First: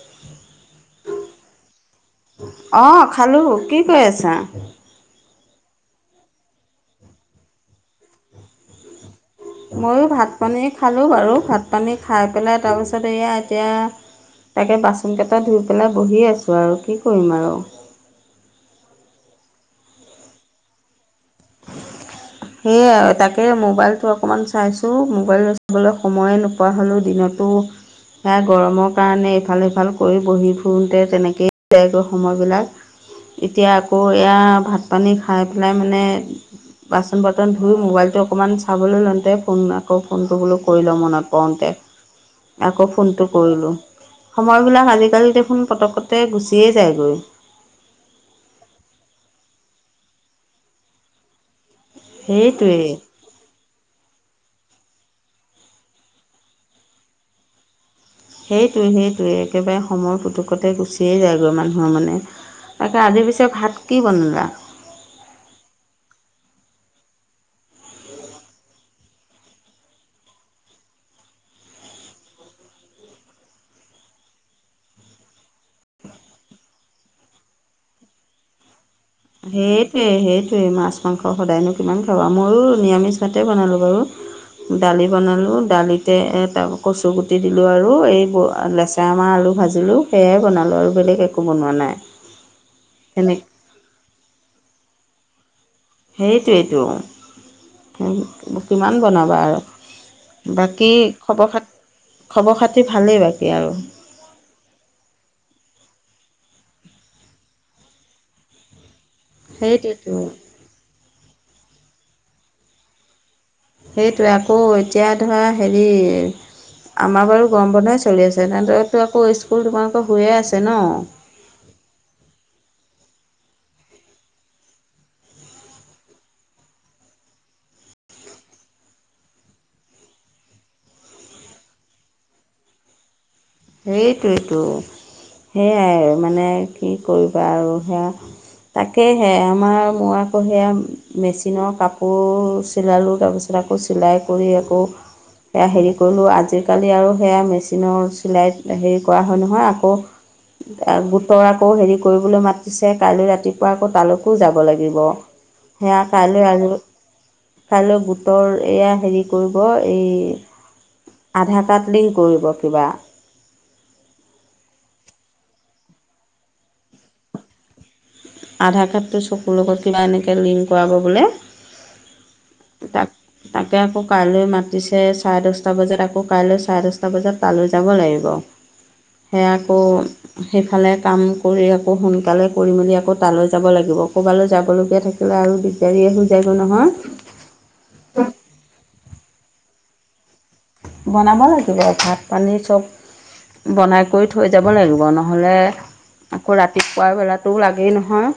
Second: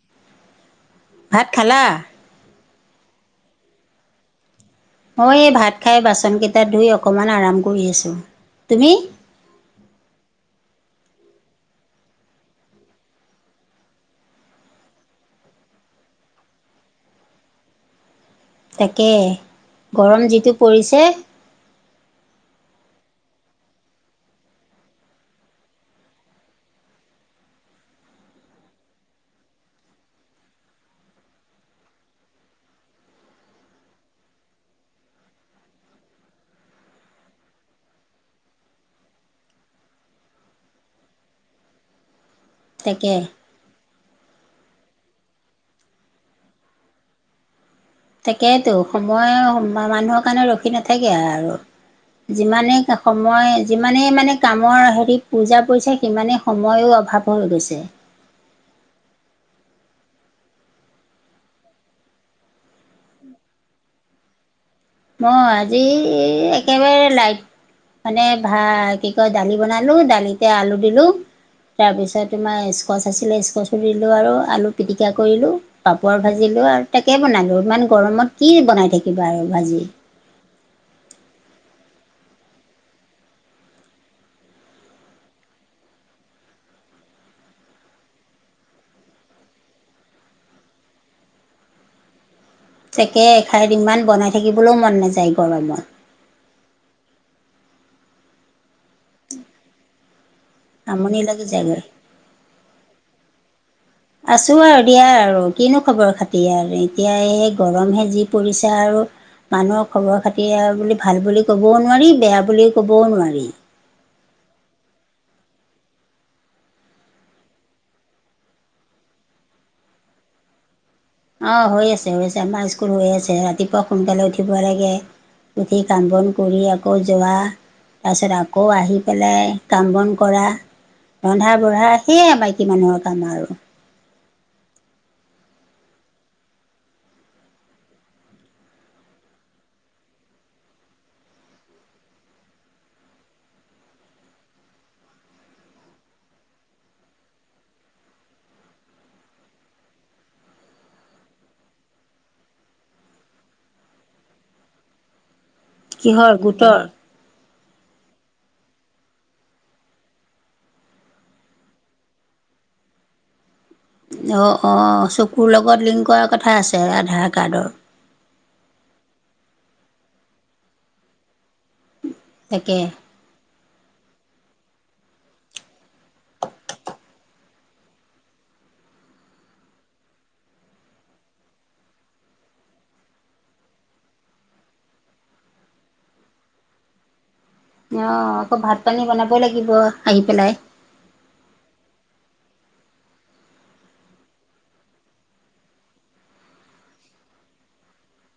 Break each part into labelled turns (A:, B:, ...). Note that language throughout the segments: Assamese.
A: [unintelligible]
B: ভাত খালা।
A: অ খালো কি কৰি আছা।
B: মই এই ভাত খাই বাচন কেইটা ধুই অকণমান আৰাম কৰি আছোঁ তুমি।
A: ময়ো ভাত পানী খালোঁ বাৰু ভাত পানী খাই পেলাই তাৰপিছত এয়া এতিয়া। তাকে বাচন কেইটা ধুই পেলাই বহি আছোঁ আৰু কি কৰিম আৰু।
B: তাকে গৰম যিটো পৰিছে।
A: সেয়াই তাকে মোবাইলটো অকমান চাইছো মোবাইল চাবলৈ সময়ে নোপ পোৱা হলো দিনতো। সেয়া গৰমৰ কাৰণে ইফাল সফাল কৰি বহি ফুৰোতে তেনেকেই। যায় গৈ সময়বিলাক এতিয়া আকৌ এয়া ভাত পানী খাই পেলাই মানে। [unintelligible] বাচন বৰ্তন ধুই মোবাইলটো অকণমান চাবলৈ লওঁতে ফোন আকৌ ফোনটো বোলো কৰি লওঁ মনত পওঁঁতে। [unintelligible] আকৌ
B: তাকে
A: ফোনটো কৰিলোঁ, সময়বিলাক আজিকালি দেখোন পতককতে গুচিয়ে যায়গ।
B: তাকেইেতো, সময় মানুহৰ কাৰণে ৰখি নাথাকে আৰু,
A: সেইটোৱে
B: যিমানেই কা [unintelligible] সময়, যিমানেই মানে কামৰ হেৰি পূজা পৰিছে, সিমানেই সময়ো অভাৱ হৈ গৈছে।
A: সেইটোৱে সেইটোৱে, একেবাৰে সময়ৰ পুতুকতে গুচিয়েই যায়গৈ মানুহৰ মানে। তাকে আজি পিছে ভাত কি বনালা?
B: মই আজি একেবাৰে লাইট। মানে ভা কি কয় দালি বনালো, দালিতে আলু দিলো তাৰপিছত তোমাৰ স্কচ আছিলে, স্কচো দিলোঁ আৰু আলু পিটিকা কৰিলোঁ। পাপৰ ভাজিলো আৰু তাকে বনালো, ইমান গৰমত কি বনাই থাকিবা। আৰু ভাজি
A: সেই এই সেইটোৱেই, মাছ মাংস সদায়নো কিমান খাব আৰু ময়ো নিৰামিষভাতে বনালোঁ বাৰু। দালি বনালোঁ, দালিতে তাৰ কচু গুটি দিলোঁ আৰু, এই লেচা এ আমাৰ আলু ভাজিলোঁ, সেয়াই বনালোঁ আৰু বেলেগ একো বনোৱা নাই।
B: তাকে
A: সেনে
B: এখাইত ইমান বনাই থাকিবলৈও মন নাযায়, গৰমত।
A: সেইৰিটোৱেইটো, কিমান বনাবা আৰু। বাকী
B: আমনি লাগি
A: খবৰ খাতি,
B: যায়গৈ
A: খবৰ খাতি ভালেই বাকী আৰু?
B: আছো আৰু দিয়া আৰু, কিনো খবৰ খাতি আৰু এতিয়া এই গৰম সেজি পৰিছে আৰু। মানুহৰ
A: সেইটোৱেতো
B: খবৰ খাতি বুলি ভাল বুলি ক'বও নোৱাৰি বেয়া বুলি ক'বও নোৱাৰি।
A: সেইটোৱে, আকৌ এতিয়া ধৰা হেৰি আমাৰ বাৰু গৰম বন্ধই চলি আছে, তেনেদৰেতো আকৌ স্কুল তোমালোকৰ হয়ে আছে ন?
B: অ হৈ আছে হৈ আছে, আমাৰ স্কুল হৈ আছে, ৰাতিপুৱা সোনকালে উঠিব লাগে উঠি কাম বন কৰি আকৌ যোৱা। তাৰপিছত আকৌ আহি পেলাই কাম বন কৰা। ৰন্ধা বঢ়া, সেয়ে মাইকী মানুহৰ কাম আৰু।
A: সেইটো এইটো, সেয়াই মানে কি কৰিবা আৰু সেয়া তাকেহে আমাৰ মই আকৌ হেয়া মেচিনৰ কাপোৰ চিলালো, তাৰপিছত কো চিলাই কৰি আকৌ, সেয়া হেৰি কৰিলোঁ, আজিকালি আৰু সেয়া মেচিনৰ চিলাইত হেৰি কৰা হয় নহয়, আকৌ গোটৰ আকৌ হেৰি কৰিবলৈ মাতিছে, কাইলৈ ৰাতিপুৱা আকৌ তালৈকো যাব লাগিব। সেয়া
B: কিহৰ
A: কাইলৈ আলো
B: গোটৰ
A: কাইলৈ বোটৰ এয়া হেৰি কৰিব, এই আধাৰ কাৰ্ড লিংক কৰিব কিবা।
B: অ' অ', চকুৰ লগত লিংক কৰাৰ কথা আছে আধাৰ কাৰ্ডৰ।
A: আধাৰ কাৰ্ডটো চকুৰ লগত কিবা এনেকে লিংক কৰাব বোলে।
B: তাকে
A: তাক তাকে আকৌ কাইলৈ মাতিছে, চাৰে দচটা বজাত আকৌ কাইলৈ চাৰে দচটা বজাত তালৈ যাব লাগিব, সেয়া আকৌ সেইফালে কাম কৰি আকৌ সোনকালে কৰি মেলি আকৌ তালৈ যাব লাগিব, ক'ৰবালৈ যাবলগীয়া থাকি কা আৰু দিগদাৰীয়ে আহি [unintelligible] যায়গ নহয়।
B: অ আকৌ ভাত - পানী বনাবই লাগিব, আহি পেলাই।
A: বনাব লাগিব, ভাত পানী চব বনাই কৰি থৈ যাব লাগিব, নহ'লে আকৌ ৰাতিপুৱা বেলাটোও লাগেই নহয়।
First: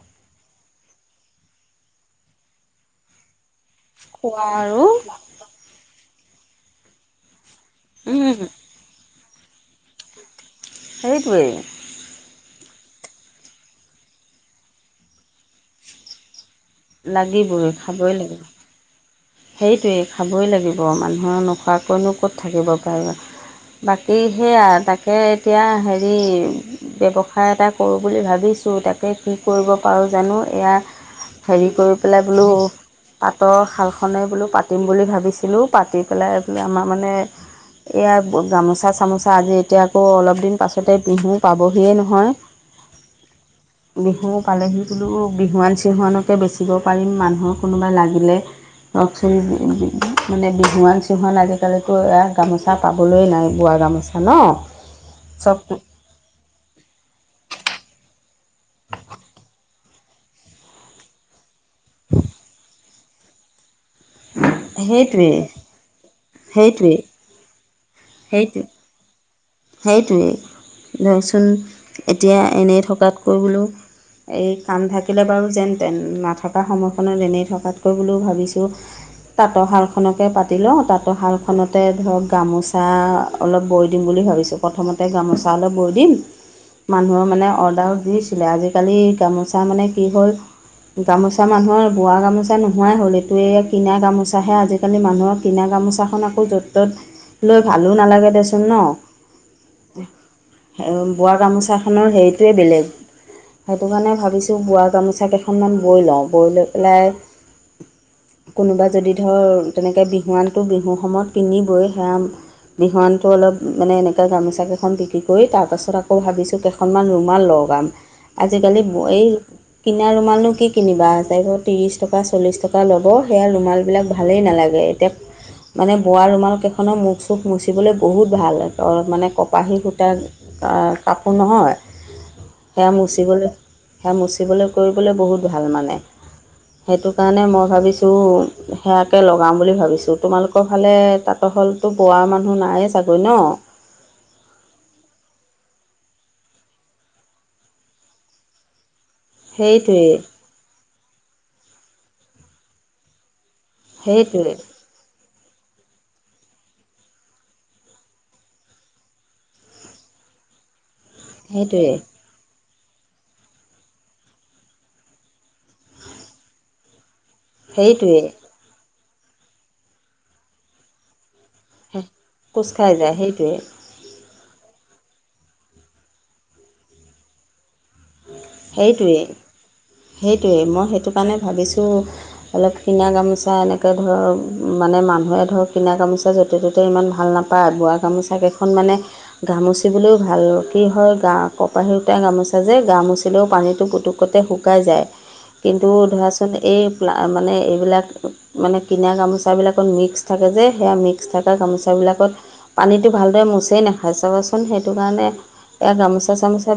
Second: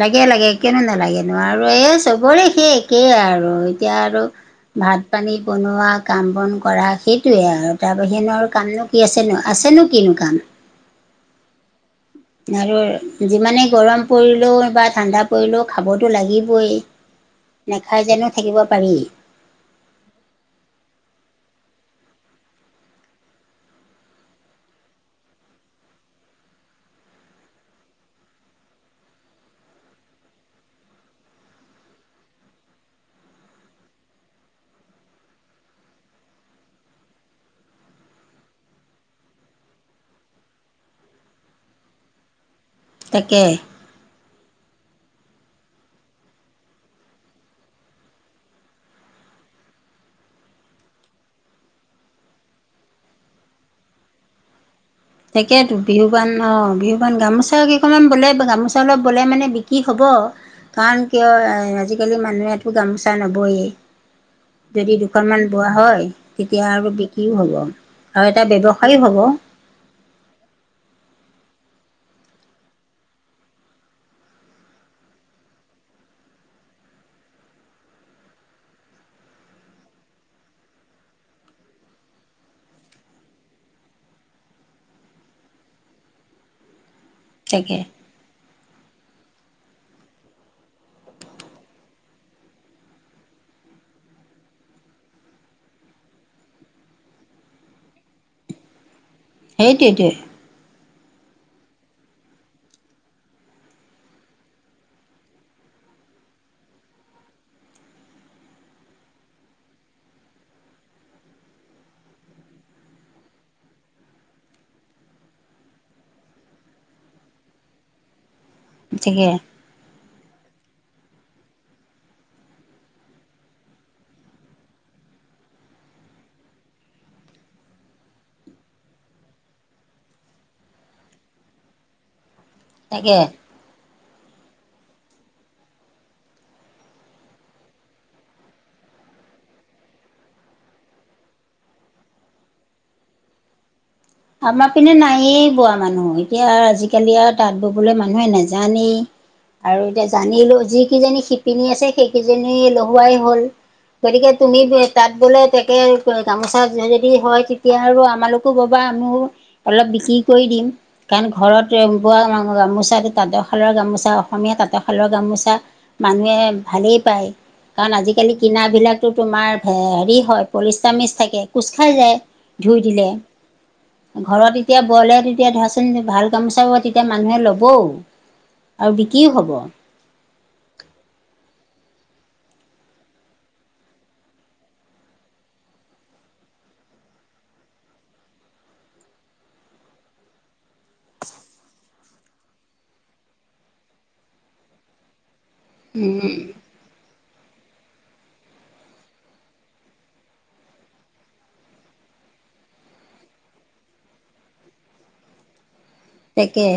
B: লাগে-লাগে কেলে নালাগেনো আৰু এই চবৰে সেই একেই আৰু এতিয়া আৰু
A: খোৱা আৰু
B: ভাত- পানী বনোৱা, কাম-বন কৰা, সেইটোৱে আৰু। তাৰ
A: উম,
B: বাহিনৰ কামনো কি আছেনো, আছেনো কিনো কাম!
A: সেইটোৱেই।
B: আৰু যিমানেই গৰম পৰিলেও বা ঠাণ্ডা পৰিলেও খাবতো লাগিবই।
A: লাগিবই
B: নেখায়
A: খাবই
B: যানো
A: লাগিব
B: থাকিব পাৰি।
A: সেইটোৱেই খাবই লাগিব, মানুহৰ নোখোৱাকৈনো ক'ত থাকিব পাৰে। বাকী সেয়া, তাকে এতিয়া হেৰি ব্যৱসায় এটা কৰো বুলি ভাবিছো তাকে কি কৰিব পাৰো জানো এয়া হেৰি কৰি পেলাই বোলো তাঁতৰ শাল খনেই বোলো পাতিম বুলি ভাবিছিলো, পাতি পেলাই বোলে আমাৰ মানে এয়া গামোচা - চামোচা আজি এতিয়া আকৌ অলপ দিন পাছতে বিহু পাবহিয়ে নহয়? [unintelligible]
B: তাকে।
A: বিহু পালেহি বোলো বিহুৱান - চিহুৱানকে বেচিব পাৰিম মানুহৰ কোনোবাই লাগিলে লকচোন বি বি মানে বিহুৱান - চিহুৱান আজিকালিতো এয়া গামোচা পাবলৈ নাই বোৱা গামোচা হ ন' চব
B: তেকেতো। বিহুৱান অ বিহুৱান গামোচা কেইখনমান বলে গামোচা অলপ বলে মানে বিক্ৰী হ'ব। কাৰণ কিয় আ আজিকালি মানুহে একো গামোচা নবয়েই। যদি দুখন
A: সেইটোৱে
B: মান বোৱা হয় তেতিয়া আৰু
A: সেইটোৱে
B: বিক্ৰীও হব আৰু এটা
A: সেইটো
B: ব্যৱ সায়ো হব।
A: সেইটোৱেই, ধৰকচোন এতিয়া এনেই থকাতকৈ বোলো এই কাম থাকিলে বাৰু যেন তেন, নাথাকা সময়খনত এনেই থকাতকৈ বুলিও ভাবিছো তাঁতৰ শালখনকে পাতি লও, তাঁতৰ শালখনতে ধৰক গামোচা অলপ বৈ দিম বুলি ভাবিছো। প্ৰথমতে গামোচা অলপ বৈ দিম, মানুহৰ মানে
B: তাকে
A: অৰ্ডাৰো দি ছিলে আজিকালি গামোচা মানে কি হ'ল গামোচা মানুহৰ বোৱা গামোচা নোহোৱাই হ'ল এইটো কিনা গামোচাহে আজি আজিকালি মানুহৰ কিনা গামোচাখন আকৌ য'ত ত'ত লৈ ভালো নালাগে দেচোন ন।
B: সেইটোৱেই টোৱে।
A: অ বোৱা গামোচাখনৰ হেৰিটোৱে বেলেগ। সেইটো কাৰণে ভাবিছো বোৱা গামোচা কেইখনমান বৈ লও, বৈ লৈ পেলাই কোনোবা যদি ধৰক তেনেকৈ বিহুৱানটো বিহু সময়ত পিন্ধিবই সেয়া বিহুৱানট অলপ মানে এনে তাতে গামোচা কেইখন বিক্ৰী কৰি তাৰ পাছত আকৌ ভাবিছো কেইখনমান ৰুমাল লগাম। আজিকালি বয়েই
B: তাকে
A: কিনা ৰুমালনো কি কিনিবা চাৰিশ ত্ৰিছ টকা চল্লিছ টকা ল'ব সেয়া ৰুমালবিলাক ভা ভালেই নালাগে এতিয়া মানে বোৱা ৰুমালকেইখনৰ মুখ চুখ মুচিবলৈ বহুত ভাল হয়। অ মানে কপাহী সূতাৰ কাপোৰ নহয়। সেয়া
B: তাকে
A: মচিবলৈ সেয়া মচিবলৈ কৰিবলৈ বহুত ভাল মানে। সেইটো কাৰণে মই ভাবিছো সেয়াকে লগাম বুলি ভাবিছো তোমালোকৰ ফালে তাত ত হলতো বোৱা মানুহ নায়েই চাগৈ ন।
B: আমাৰ পিনে নায়েই বোৱা মানুহ এতিয়া আজিকালি আৰু তাঁত ববলৈ মানুহে নাজানেই। আৰু এতিয়া
A: সেইটোৱেই
B: জানিলো যিকেইজনী শিপিনী আছে সেইকেইজনী লহুৱাই হ'ল। গতিকে
A: সেইটোৱেই
B: তুমি তাত বলে তাকে গামোচা যদি হয় তেতিয়া আৰু আমালোকো ববা। মও অলপ বিক্ৰী কৰি দিম কাৰণ ঘৰত
A: সেইটোৱেই
B: বোৱা গামোছা খিনি তাঁতৰশালৰ গামোচা অসমীয়া তাঁতৰশালৰ গামোচা মানুহে ভালেই পায়। কাৰণ
A: সেইটোৱেই
B: আজিকালি কিনা বিলাকতো তোমাৰ হেৰি হয় পলিষ্টা মিচ থাকে। কোচ খাই যায়
A: কোচ
B: ধুই
A: খাই
B: দিলে।
A: যায় সেইটোৱেই
B: ঘৰত এতিয়া বলে তেতিয়া ধৰাচোন ভাল কামো চাব তেতিয়া মানুহে ল'বও। আৰু
A: সেইটোৱেই
B: বিকিও হব।
A: সেইটোৱেই মই সেইটো কাৰণে ভাবিছো অলপ কিনা গামোচা এনেকৈ ধৰক মানে মানুহে ধৰক কিনা গামোচা য'তে ত'তে ইমান ভাল না পায় বোৱা গামোচা কেইখন মানে গা মোচিবলৈও ভাল কি হয় গা কপাহী গোটাই গামোচা যে গা মোচিলেও পানীতো পুতুকতে শু শকাই যায় কিন্তু
B: উম।
A: ধৰাচোন এই পেলায় মানে এইবিলাক মানে কিনা গামোচা বিলাকত মিক্স থাকে যে সেয়া মিক্স থকা গামোচা বিলাকত পানীতো ভালদৰে মোচেই নাখাই চাবচোন সেইটো কাৰণে এয়া গামোচা চা
B: তাকে
A: চামোচা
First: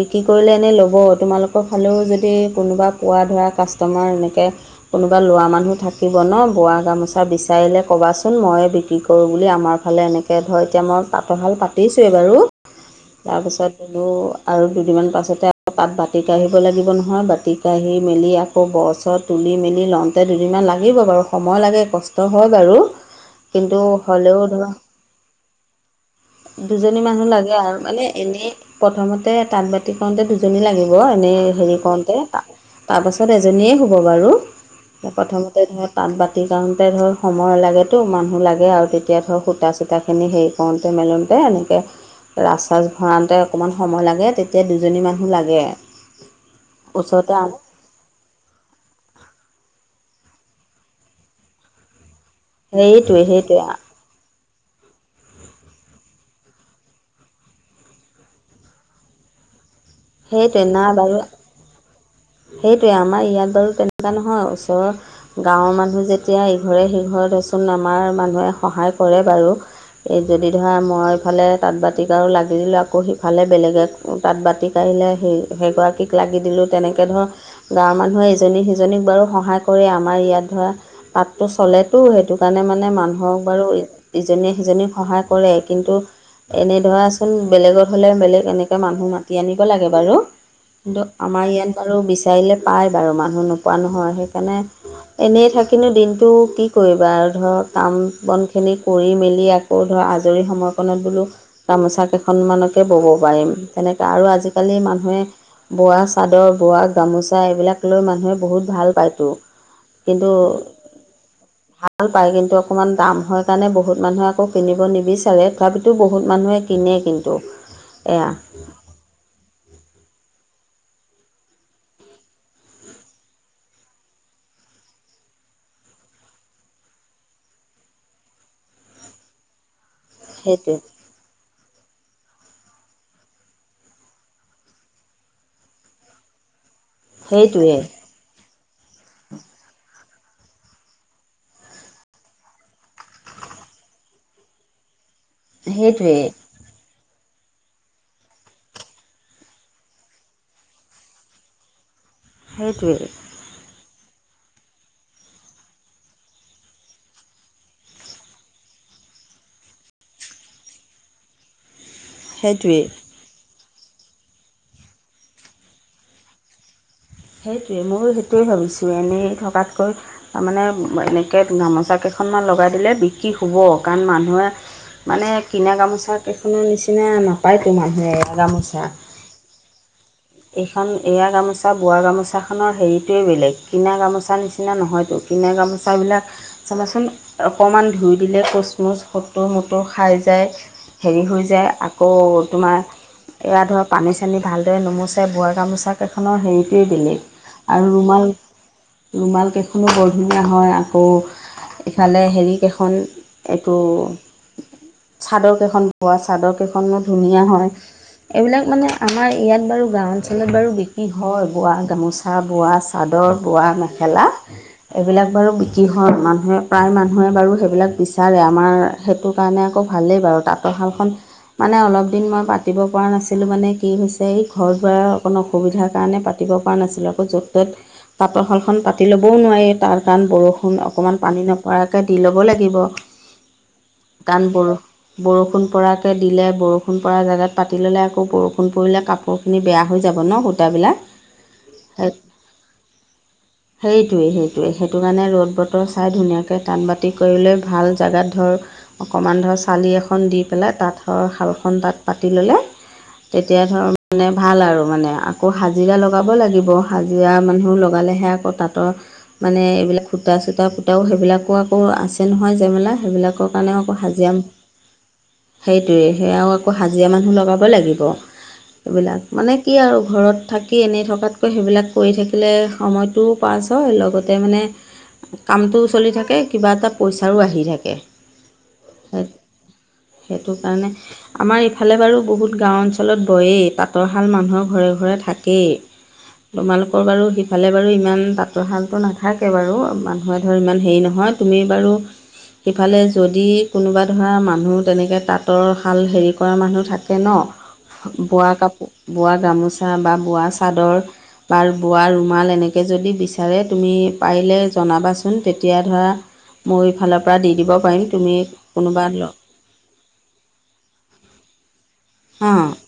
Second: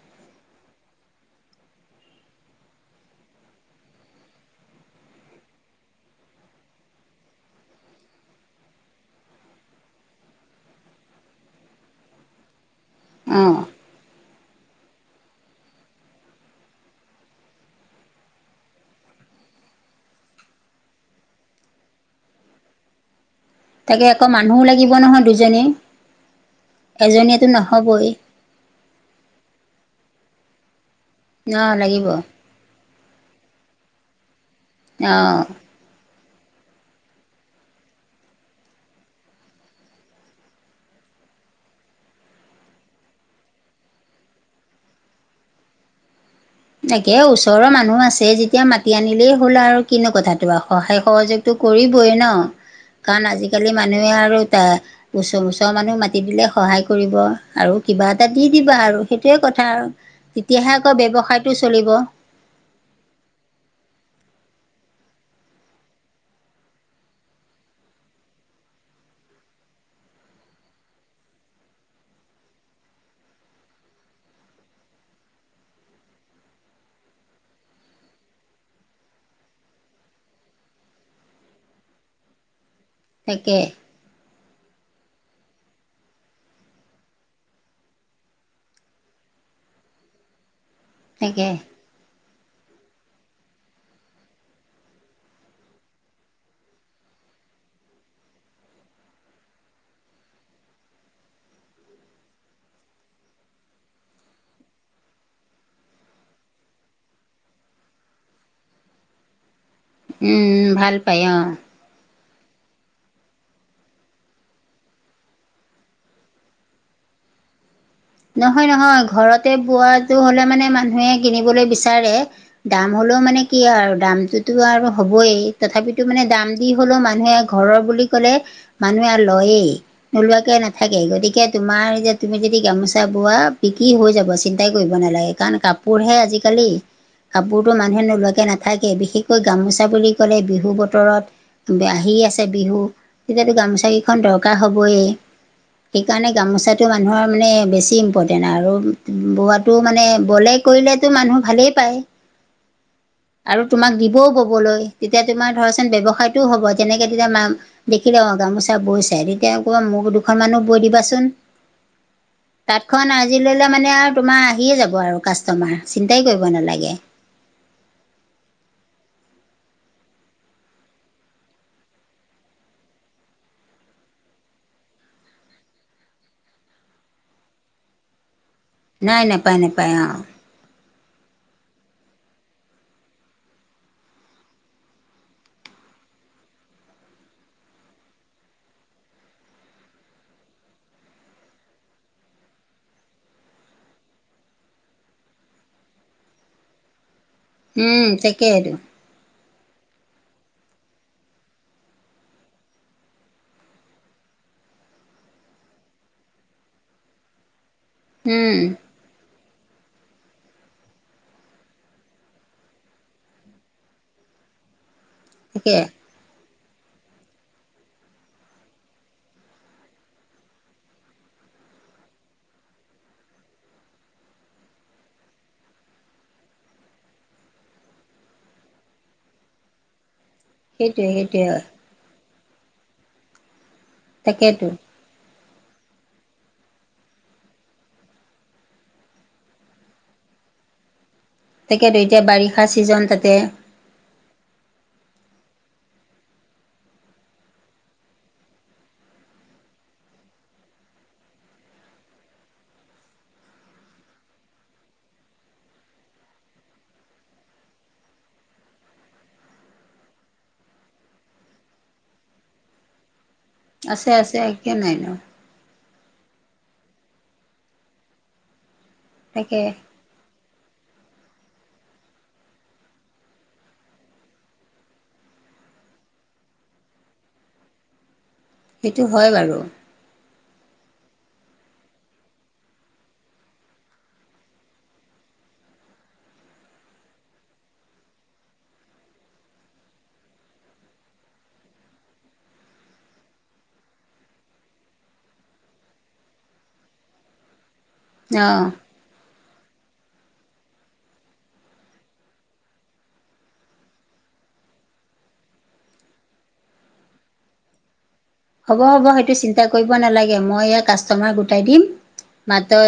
A: বিক্ৰী কৰিলে এনেই ল'ব। তোমালোকৰ ফালেও যদি। যদি কোনোবা পোৱা ধৰা কাষ্টমাৰ এনেকে কোনোবা লৰা মানুহ থাকিব ন বোৱা গামোচা বিচাৰিলে ক'বাচোন, ময়ে বৃকি কৰোঁ বুলি আমাৰ ফালে এনেকৈ ধৰ এতিয়া মই পাতৰশাল পাতিছোঁৱেই বাৰু।
B: অঁ
A: তাৰপিছত এলো আৰু দুদিনমান পাছতে আৰু তাত বাতি কাঢ়িব লাগিব নহয়। নহয়, বাতি কাঢ়ি মেলি আকৌ গছত তুলি মেলি লওঁতে দুদিনমান লাগিব বাৰু সময় লাগে কষ্ট। হয় বাৰু কিন্তু
B: তাকে আকৌ
A: হলেও
B: মানুহো
A: ধৰা।
B: লাগিব নহয় দুজনী
A: দুজনী মানুহ
B: এজনীয়েতো
A: লাগে আৰু
B: নহ'বই
A: মানে এনেই। প্ৰথমতে তাঁত বাতি কৰওঁতে দুজনী লাগিব এনে
B: ন
A: হেৰি।
B: লাগিব
A: কৰোঁতে তাৰপাছত এজনীয়ে হ'ব বাৰু।
B: অঁ
A: প্ৰথমতে ধৰক তাত বাতি কাৰণওঁতে ধৰ সময় লাগেতো মানুহ লাগে আৰু তেতিয়া ধৰ সূতা-চূতাখিনি সেই। কৰোতে মেলোতে এনেকে। আচাৰ ভৰাওঁতে অকণমান সময় লাগে, তেতিয়া দুজনী মানুহ লাগে।
B: তাকে
A: ওচৰতে
B: ওচৰৰ মানুহ আছে যেতিয়া মাতি। মাতি আনিলেই হ'ল, আৰু কিনো কথাটো সহায় সহযোগতো কৰিবই ন।
A: সেইটোৱে
B: কাৰণ
A: সেইটোৱে
B: আজিকালি মানুহে আৰু এ, ওচৰ-ওচৰ মানুহ মাতি দিলে সহায় কৰিব আৰু কিবা এটা দি দিবা আৰু সেইটোৱে কথা আৰু।
A: সেইটোৱে
B: তেতিয়াহে
A: নাই
B: আকৌ
A: বাৰু
B: ব্যৱসায়তটো চলিব।
A: সেইটোৱে আমাৰ ইয়াত বাৰু তেনেকুৱা নহয়, ওচৰৰ গাঁৱৰ মানুহ যেতিয়া ইঘৰে সিঘৰে দেচোন আমাৰ মানুহে সহায় কৰে বাৰু। এই যদি ধৰা মই ইফালে তাঁত বাতিক আৰু লাগি দিলোঁ আকৌ সিফালে বেলেগেত তাত বাতি কাঢ়িলে সেই সেইগৰাকীক লাগি দিলোঁ, তেনে তাকে ধৰ গাঁৱৰ মানুহে ইজনী সিজনীক বাৰু সহায় কৰে আমাৰ ইয়াত ধৰা। পাতটো চলেতো, সেইটো কাৰণে মানে মানুহক
B: তাকে
A: বাৰু। ইজনীয়ে সিজনীক সহায় কৰে কিন্তু। এনে ধৰাচোন বেলেগত হ'লে বেলেগ এনেকে মানুহ মাতি আনিব লাগে বাৰু। কিন্তু
B: তাকে
A: আমাৰ ইয়াত বাৰু বিচাৰিলে পায় বাৰু মানুহ নোপোৱা নহয়, সেইকাৰণে এনেই থাকিনো দিনটো কি কৰিবা আৰু ধৰ কাম বন খিনি কৰি মেলি। অ, ধৰ আজৰি সময়কণত বোলো। গামোচা কেইখনমানকে ব'ব পাৰিম, তেনেকা আৰু আজিকালি মানুহে বোৱা চাদৰ, বোৱা গামোচা এইবিলাক লৈ মানুহে বহুত ভাল পায়তো। কিন্তু
B: উম, ভাল পাই। অ,
A: ভাল পায় কিন্তু অকমান দাম হয় কাৰণে বহুত মানুহে আকৌ কিনিব নিবিচাৰে। তথাপিতো বহুত মানুহে কিনে কিন্তু এয়া
B: নহয়-নহয় ঘৰতে বোৱাটো হ'লে মানে মানুহে কিনিবলে বিচাৰে। দাম হ'লেও মানে কি আৰু দামটোতো আৰু হ'বই, তথাপিতো মানে দাম দি হলেও মানুহে ঘৰৰ বুলি ক'লে মানুহে লয়েই। নোলোৱাকে
A: সেইটোৱে
B: নাথাকে গতিকে তোমাৰ যে তুমি যদি গামোচা টা বোৱা বিক্ৰী হৈ যাব চিন্তাই কৰিব নালাগে কাৰণ কাপোৰহে আজিকালি। কাপোৰটো
A: সেইটোৱে
B: মানুহে নোলোৱাকে নাথাকে বিশেষকৈ গামোচা বুলি কলে, বিহু বতৰত বি আহি আছে বিহু তেতিয়াতো গামোচা কেইখন দৰকাৰ হ'বয়ে।
A: সেইটোৱে
B: সেইকাৰণে গামোচাটো মানুহৰ মানে বেছি অতি ইম্পৰটেণ্ট আৰু বোৱাটো মানে বলে কৰিলেতো মানুহ ভালেই পায়।
A: সেইটোৱে।
B: আৰু তোমাক দিবও কবলৈ তেতিয়া তোমাৰ ধৰাচোন ব্যৱসায়টোও হ'ব। যেনেকে তেতিয়া মা দেখিলে অ, গামোচা বৈ চাই তেতিয়া কব মোক দুখন মানো বৈ দিবাচোন?
A: সেইটোৱেই
B: তাঁতখন আজি ল'লে মানে আৰু তোমাৰ আহিয়ে যাব আৰু কাষ্টমাৰ চিন্তাই কৰিব নালাগে।
A: সেইটোৱে মই সেইটোৱে ভাবিছোঁ। এনেই থকাতকৈ তাৰমানে এনেকৈ গামোচা কেইখনমান লগাই দিলে বিক্ৰী হ'ব। কাৰণ মানুহে মানে কিনা গামোচা কেইখনৰ নিচিনা নাপায়তো মানুহে এ গামোচা।
B: নাই নেপায় নেপায় অ।
A: এইখন এয়া গামোচা বোৱা গামোচাখনৰ হেৰিটোৱেই বেলেগ, কিনা গামোচা নিচিনা নহয়তো। কিনা গামোচাবিলাক চাবাচোন অকণমান ধুই দিলে কুচমুচ হোতোৰ মতুৰ খাই যায়। হেৰি হৈ যায় আকৌ তোমাৰ এয়া ধৰ পানী- চানী ভালদৰে নুমোচ চে বোৱা গামোচা কেইখনৰ হেৰিটোৱেই বেলেগ আৰু
B: উম
A: ৰুমাল
B: তাকেইতো
A: ৰুমাল কেইখনো বৰধুনীয়া হয় আকৌ। ইফালে হেৰিকেইখন এইটো চাদৰ কেইখন বোৱা চাদৰ কেইখনো ধুনীয়া হয়,
B: উম
A: এইবিলাক মানে আমাৰ ইয়াত বাৰু গাঁও অঞ্চলত বাৰু বিক্ৰী হয় বোৱা গামোচা, বোৱা চাদৰ, বোৱা মেখেলা। এইবিলাক বাৰু
B: তাকে
A: বিক্ৰী হয় মানুহে প্ৰায় মানুহে বাৰু সেইবিলাক বিচাৰে আমাৰ সেইটো কাৰণে আকৌ ভালেই বাৰু তাঁতৰশালখন মানে অলপ দিন মই পাতিব পৰা নাছিলোঁ মানে কি হৈছে এই হৈ যোৱাৰ অকণো অসুবিধাৰ কাৰণে পাতিব পৰা নাছিলো আকৌ য'ত - ত'ত তাঁতৰশালখন পাতি ল'বও নোৱাৰি তাৰ কাণ বৰ ষুণ
B: সেইটোৱে
A: অকণমান
B: সেইটোৱে
A: পানী নপৰাকৈ দি ল'ব লাগিব
B: তাকেতো
A: কাণবোৰ। বৰষুণ পৰাকৈ দিলে, বৰষুণ পৰা জেগাত পাতি ল'লে আকৌ বৰষুণ পৰিলে কাপো বখিনি বেয়া হৈ যাব ন সূতাবিলাক।
B: তাকে
A: সেই
B: এতিয়া বাৰিষা ছিজন তাতে।
A: সেইটোৱে সেইটোৱে সেইটো কাৰণে ৰ'দ বতৰ চাই ধুনীয়াকে টান বাতি কৰি লৈ ভাল জেগাত ধৰ অকণমান ধৰ চালি এখন দি পেলাই তাতৰ শালখন তাত পাতি ল'লে তেতিয়া ধৰ মানে ভাল আৰু মানে আকৌ হাজিৰা লগাব লাগিব, হাজিৰা মানুহ লগালেহে আকৌ তাঁতৰ মানে এইবিলাক সূতা চূতা পূতাও সেইবিলাকো আকৌ আছে নহয় জেমেলা সেইবিলাক কাৰণেও আকৌ
B: আছে
A: হাজিৰা,
B: আছে কিয় নাই নো
A: সেইটোৱে সেয়া আৰু আকৌ হাজিৰা মানুহ লগাব লাগিব। এইবিলাক মানে
B: তাকে
A: কি আৰু ঘৰত থাকি এনেই থকাতকৈ সেইবিলাক কৰি থাকিলে সময়টোও পাছ হয় লগতে মানে কামটোও চলি থাকে, কিবা এটা পইচাৰো আহি থাকে।
B: সেইটো
A: সেই
B: হয় বাৰু।
A: সেইটো কাৰণে আমাৰ ইফালে বাৰু বহুত গাঁও অঞ্চলত বয়েই তাঁতৰশাল মানুহৰ ঘৰে ঘৰে থাকেই তোমালোকৰ বাৰু সিফালে বাৰু ইমান তাঁতৰশালটো নাথাকে বাৰু মানুহে ধৰ ইমান হেৰি নহয় তুমি বাৰু সিফালে যদি কোনোবা ধৰা মানুহ তেনেকে তাঁতৰ শাল হেৰি কৰা মানুহ থাকে ন বোৱা
B: অঁ
A: কাপোৰ বোৱা গামোচা বা বোৱা চাদৰ বাৰ বোৱা ৰুমাল এনেকে যদি বিচাৰে তুমি পাৰিলে জনাবাচোন তেতিয়া ধৰা মই ইফালৰ পৰা দি দিব পাৰিম তুমি
B: হ'ব
A: কোনোবা
B: হ'ব সেইটো চিন্তা কৰিব নালাগে মই ইয়াৰ কাষ্টমাৰ গোটাই দিম
A: হাঁ
B: মাত্ৰ